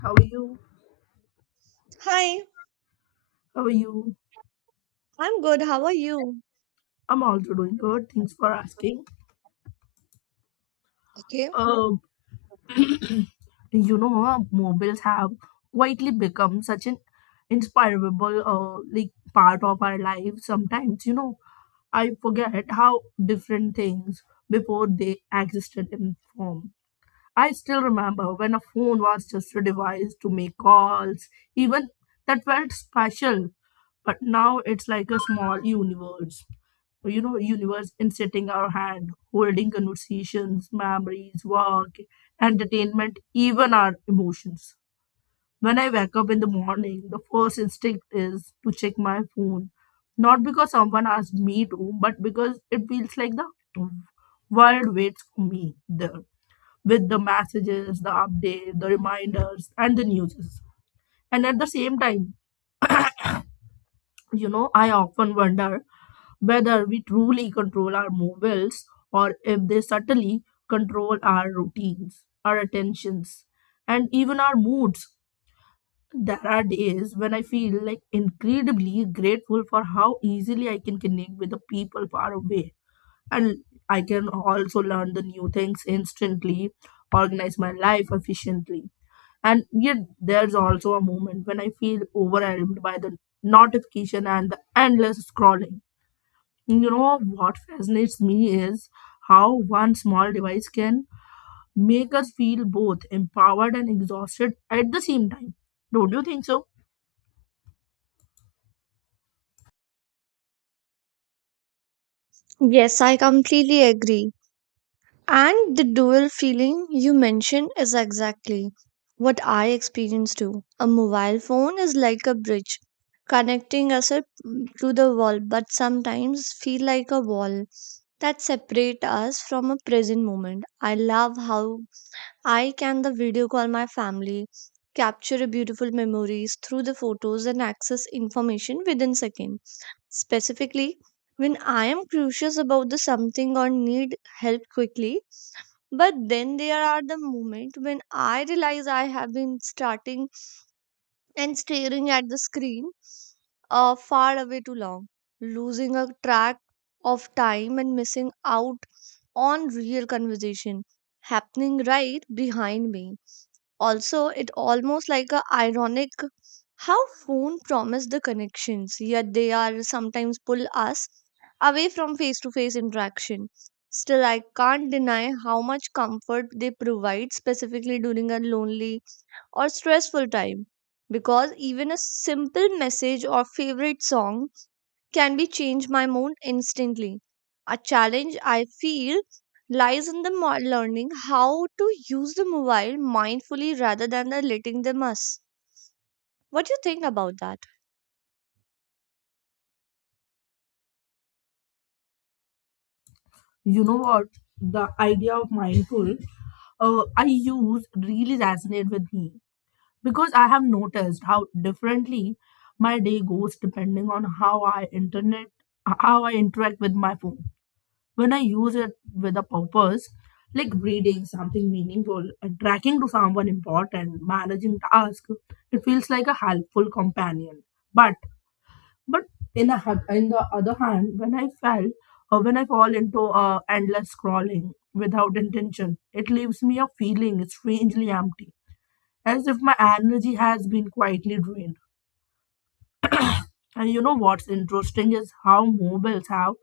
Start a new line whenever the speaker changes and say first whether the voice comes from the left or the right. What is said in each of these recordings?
left: How are you?
right: Hi,
left: How are you?
right: I'm good. How are you?
left: I'm also doing good. Thanks for asking.
right: Okay.
left: Uh, mobiles have quietly become such an inspirable like part of our life. Sometimes, I forget how different things before they existed in form. I still remember when a phone was just a device to make calls, even that felt special. But now it's like a small universe. Universe in sitting our hand, holding conversations, memories, work, entertainment, even our emotions. When I wake up in the morning, the first instinct is to check my phone. Not because someone asked me to, but because it feels like the world waits for me there with the messages, the update, the reminders, and the news. And at the same time, I often wonder whether we truly control our mobiles or if they subtly control our routines, our attentions, and even our moods. There are days when I feel like incredibly grateful for how easily I can connect with the people far away. And I can also learn the new things instantly, organize my life efficiently. And yet, there's also a moment when I feel overwhelmed by the notification and the endless scrolling. What fascinates me is how one small device can make us feel both empowered and exhausted at the same time. Don't you think so?
right: Yes, I completely agree. And the dual feeling you mentioned is exactly what I experience too. A mobile phone is like a bridge connecting us up to the world, but sometimes feel like a wall that separate us from a present moment. I love how I can the video call my family, capture beautiful memories through the photos and access information within seconds. Specifically, when I am curious about the something or need help quickly, but then there are the moment when I realize I have been starting and staring at the screen far away too long, losing a track of time and missing out on real conversation happening right behind me. Also, it almost like a ironic how phone promise the connections, yet they are sometimes pull us away from face to face interaction. Still, I can't deny how much comfort they provide, specifically during a lonely or stressful time. Because even a simple message or favorite song can be change my mood instantly. A challenge I feel lies in the learning how to use the mobile mindfully rather than the letting them us. What do you think about that?
left: You know what? The idea of mindful, I use really resonate with me because I have noticed how differently my day goes depending on how I interact with my phone when I use it with a purpose, like reading something meaningful, tracking to someone important, managing tasks, it feels like a helpful companion. But but in the other hand, when I fall into endless scrolling without intention, it leaves me a feeling strangely empty, as if my energy has been quietly drained. And you know what's interesting is how mobiles have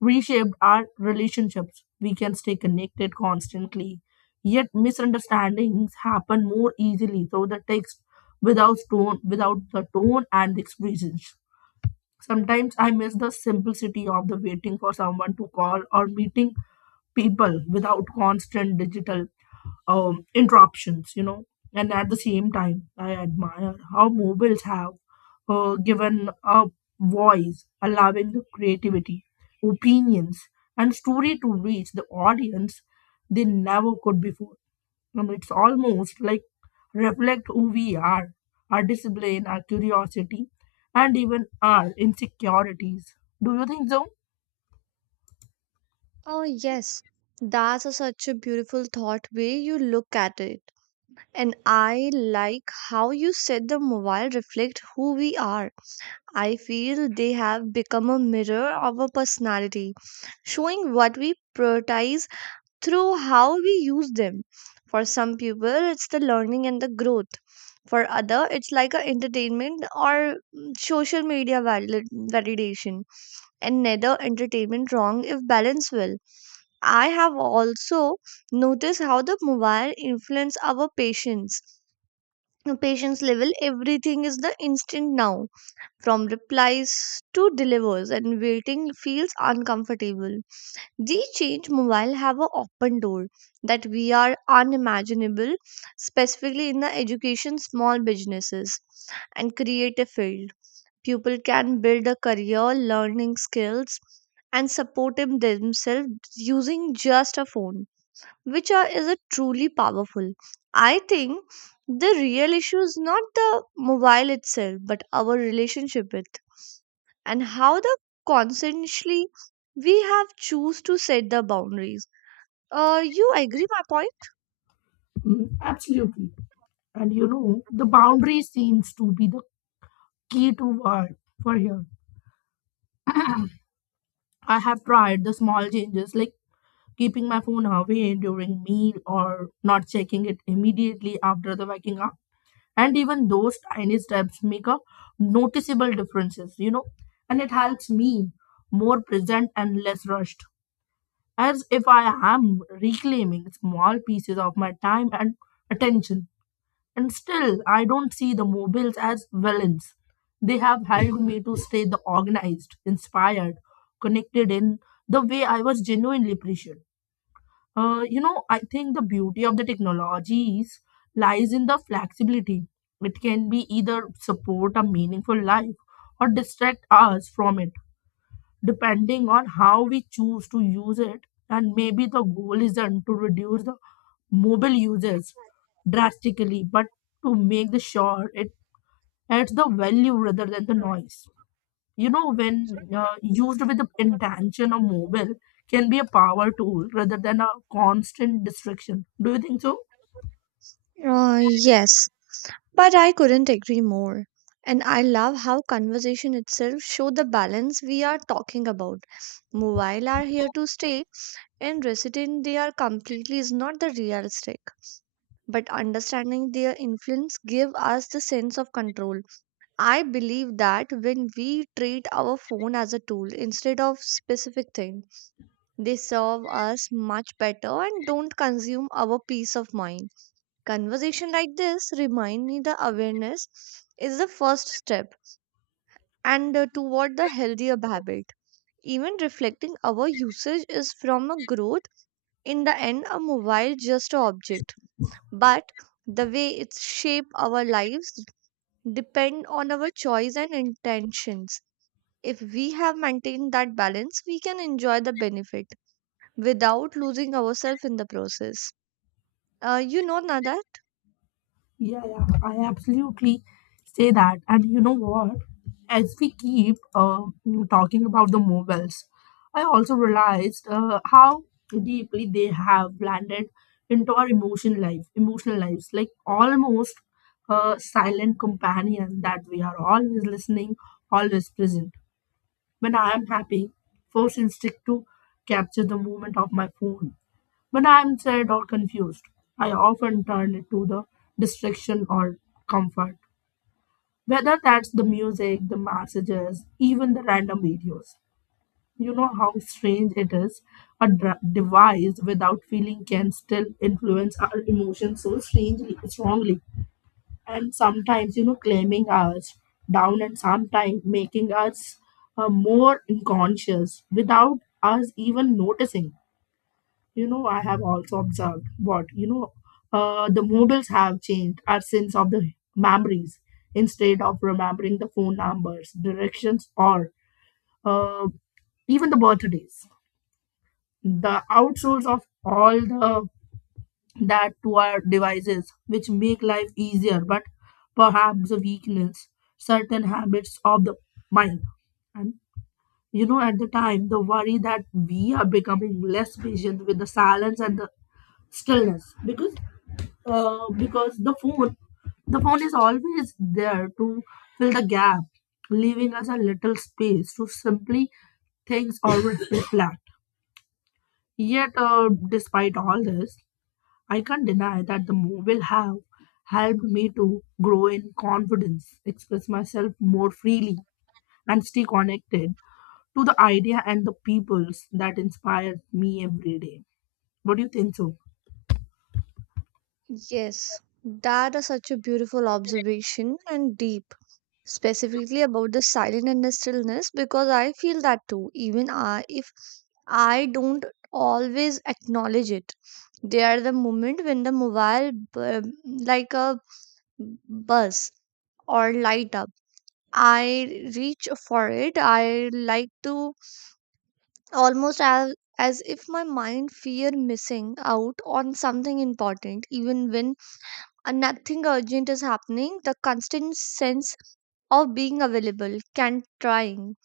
left: reshaped our relationships. We can stay connected constantly, yet misunderstandings happen more easily through the text without the tone and the expressions. Sometimes I miss the simplicity of the waiting for someone to call or meeting people without constant digital interruptions, And at the same time, I admire how mobiles have given a voice, allowing the creativity, opinions, and story to reach the audience they never could before. And it's almost like reflect who we are, our discipline, our curiosity, and even our insecurities. Do you think so?
right: Oh yes, that's a, such a beautiful thought way you look at it. And I like how you said the mobile reflect who we are. I feel they have become a mirror of our personality, showing what we prioritize through how we use them. For some people it's the learning and the growth, for other it's like a entertainment or social media validation, and neither entertainment wrong if balanced well. I have also noticed how the mobile influence our patience. The patience level, everything is the instant now, from replies to delivers, and waiting feels uncomfortable. These change mobile have an open door that we are unimaginable, specifically in the education, small businesses, and creative field. People can build a career, learning skills, and support them themselves using just a phone, which are, is a truly powerful. I think the real issue is not the mobile itself, but our relationship with, and how the consciously we have choose to set the boundaries. You agree my point?
left: Mm, absolutely. And you know, the boundary seems to be the key to what for here. I have tried the small changes like keeping my phone away during meal or not checking it immediately after the waking up. And even those tiny steps make a noticeable differences, and it helps me more present and less rushed. As if I am reclaiming small pieces of my time and attention. And still, I don't see the mobiles as villains. They have helped me to stay the organized, inspired, connected in the way I was genuinely appreciated. I think the beauty of the technologies lies in the flexibility. It can be either support a meaningful life or distract us from it depending on how we choose to use it. And maybe the goal isn't to reduce the mobile uses drastically, but to make the sure it adds the value rather than the noise. When used with the intention of mobile, can be a power tool rather than a constant distraction. Do you think so?
right: Yes, but I couldn't agree more. And I love how conversation itself show the balance we are talking about. Mobile are here to stay, and resident they are completely is not the realistic. But understanding their influence give us the sense of control. I believe that when we treat our phone as a tool instead of specific thing, they serve us much better and don't consume our peace of mind. Conversation like this remind me the awareness is the first step, and toward the healthier habit. Even reflecting our usage is from a growth. In the end, a mobile just a object, but the way it shape our lives depend on our choice and intentions. If we have maintained that balance, we can enjoy the benefit without losing ourselves in the process. Nada,
left: Yeah, yeah, I absolutely say that. And you know what? As we keep talking about the mobiles, I also realized how deeply they have blended into our emotional lives, like almost a silent companion that we are always listening, always present. When I am happy, first instinct to capture the moment of my phone when I am sad or confused, I often turn to the distraction or comfort. Whether that's the music, the messages, even the random videos. You know how strange it is? A device without feeling can still influence our emotions so strongly. And sometimes, you know, claiming us down and sometimes making us more unconscious without us even noticing you know I have also observed what you know The mobiles have changed our sense of the memories instead of remembering the phone numbers directions or uh, even the birthdays the outsource of all the that to our devices which make life easier but perhaps a weakness certain habits of the mind. And you know at the time the worry that we are becoming less patient with the silence and the stillness because uh, because the phone the phone is always there to fill the gap leaving us a little space to simply things or reflect. Yet despite all this I can't deny that the mobile have helped me to grow in confidence express myself more freely and stay connected to the idea and the peoples that inspire me every day. What do you think so?
right: yes, that is such a beautiful observation and deep, specifically about the silent and the stillness, because I feel that too, even I, if I don't always acknowledge it. They are the moment when the mobile, like a buzz or light up, I reach for it. I like to almost as if my mind fear missing out on something important, even when and nothing urgent is happening, the constant sense of being available can trying.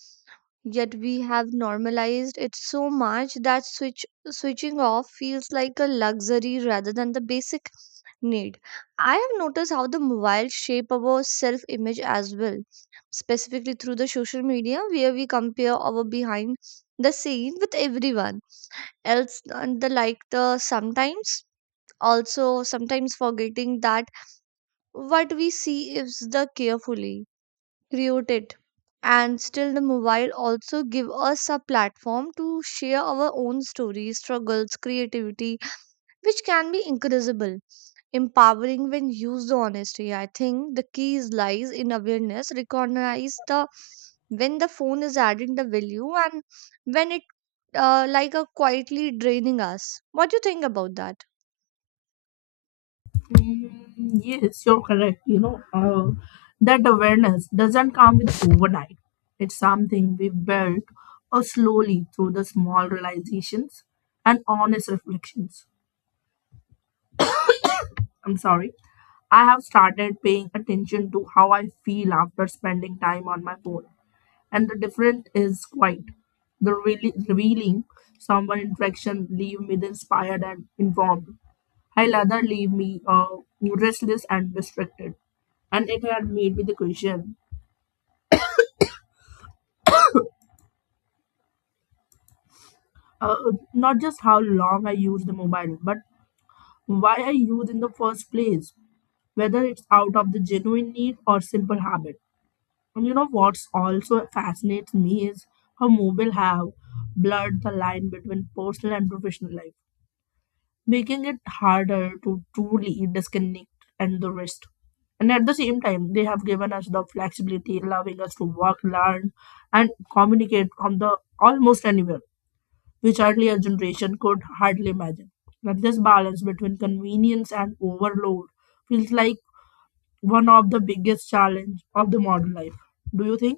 right: Yet we have normalized it so much that switching off feels like a luxury rather than the basic need. I have noticed how the mobile shape our self image as well, specifically through the social media where we compare our behind the scene with everyone else and the like the sometimes forgetting that what we see is the carefully created, and still the mobile also give us a platform to share our own stories, struggles, creativity, which can be incredible, empowering when used honestly. I think the key is lies in awareness, recognize the when the phone is adding the value and when it like a quietly draining us. What do you think about that?
left: Mm, yes, you're correct. You know, that awareness doesn't come with overnight. It's something we build slowly through the small realizations and honest reflections. I'm sorry. I have started paying attention to how I feel after spending time on my phone, and the difference is quite the really revealing someone interaction leave me the inspired and informed I rather leave me restless and distracted. And it had made me the question uh, not just how long I use the mobile, but why I use in the first place, whether it's out of the genuine need or simple habit. And you know what's also fascinates me is how mobile have blurred the line between personal and professional life making it harder to truly disconnect and the rest. And at the same time, they have given us the flexibility, allowing us to work, learn, and communicate from the almost anywhere, which earlier generation could hardly imagine. But this balance between convenience and overload feels like one of the biggest challenge of the modern life. Do you think?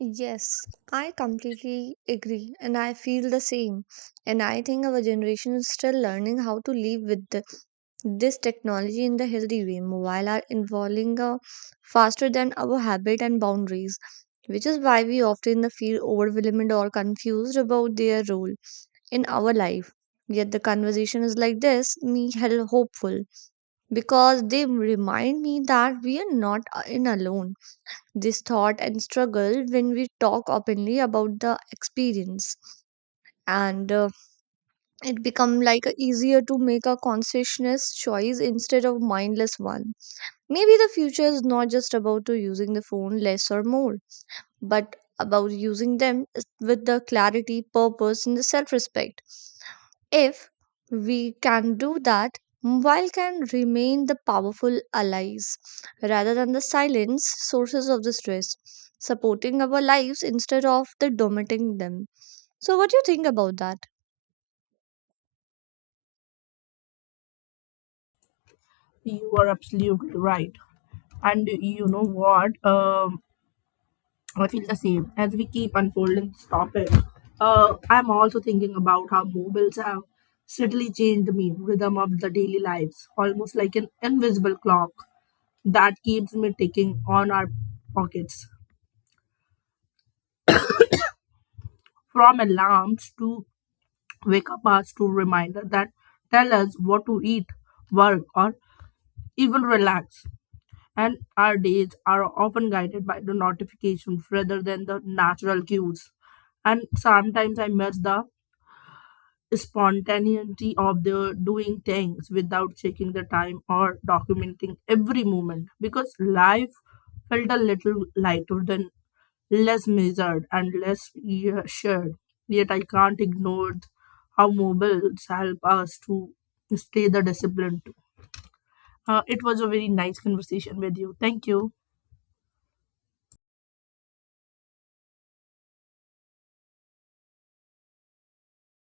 right: Yes, I completely agree, and I feel the same. And I think our generation is still learning how to live with the, this technology in the healthy way. Mobile are evolving faster than our habit and boundaries, which is why we often feel overwhelmed or confused about their role in our life. Yet the conversation is like this, me hell hopeful because they remind me that we are not in alone this thought and struggle. When we talk openly about the experience, and it become like a easier to make a conscientious choice instead of mindless one. Maybe the future is not just about to using the phone less or more, but about using them with the clarity, purpose, and the self respect. If we can do that, mobile can remain the powerful allies rather than the silence sources of the stress, supporting our lives instead of the dominating them. So, what do you think about that?
left: You are absolutely right. And you know what? I feel the same as we keep unfolding this topic. I'm also thinking about how mobiles have subtly changed the rhythm of the daily lives, almost like an invisible clock that keeps me ticking on our pockets. From alarms to wake up hours to reminder that tell us what to eat, work, or even relax. And our days are often guided by the notifications rather than the natural cues and sometimes I miss the spontaneity of the doing things without checking the time or documenting every moment because life felt a little lighter than less measured and less shared yet I can't ignore how mobiles help us to stay the discipline too. It was a very nice conversation with you thank you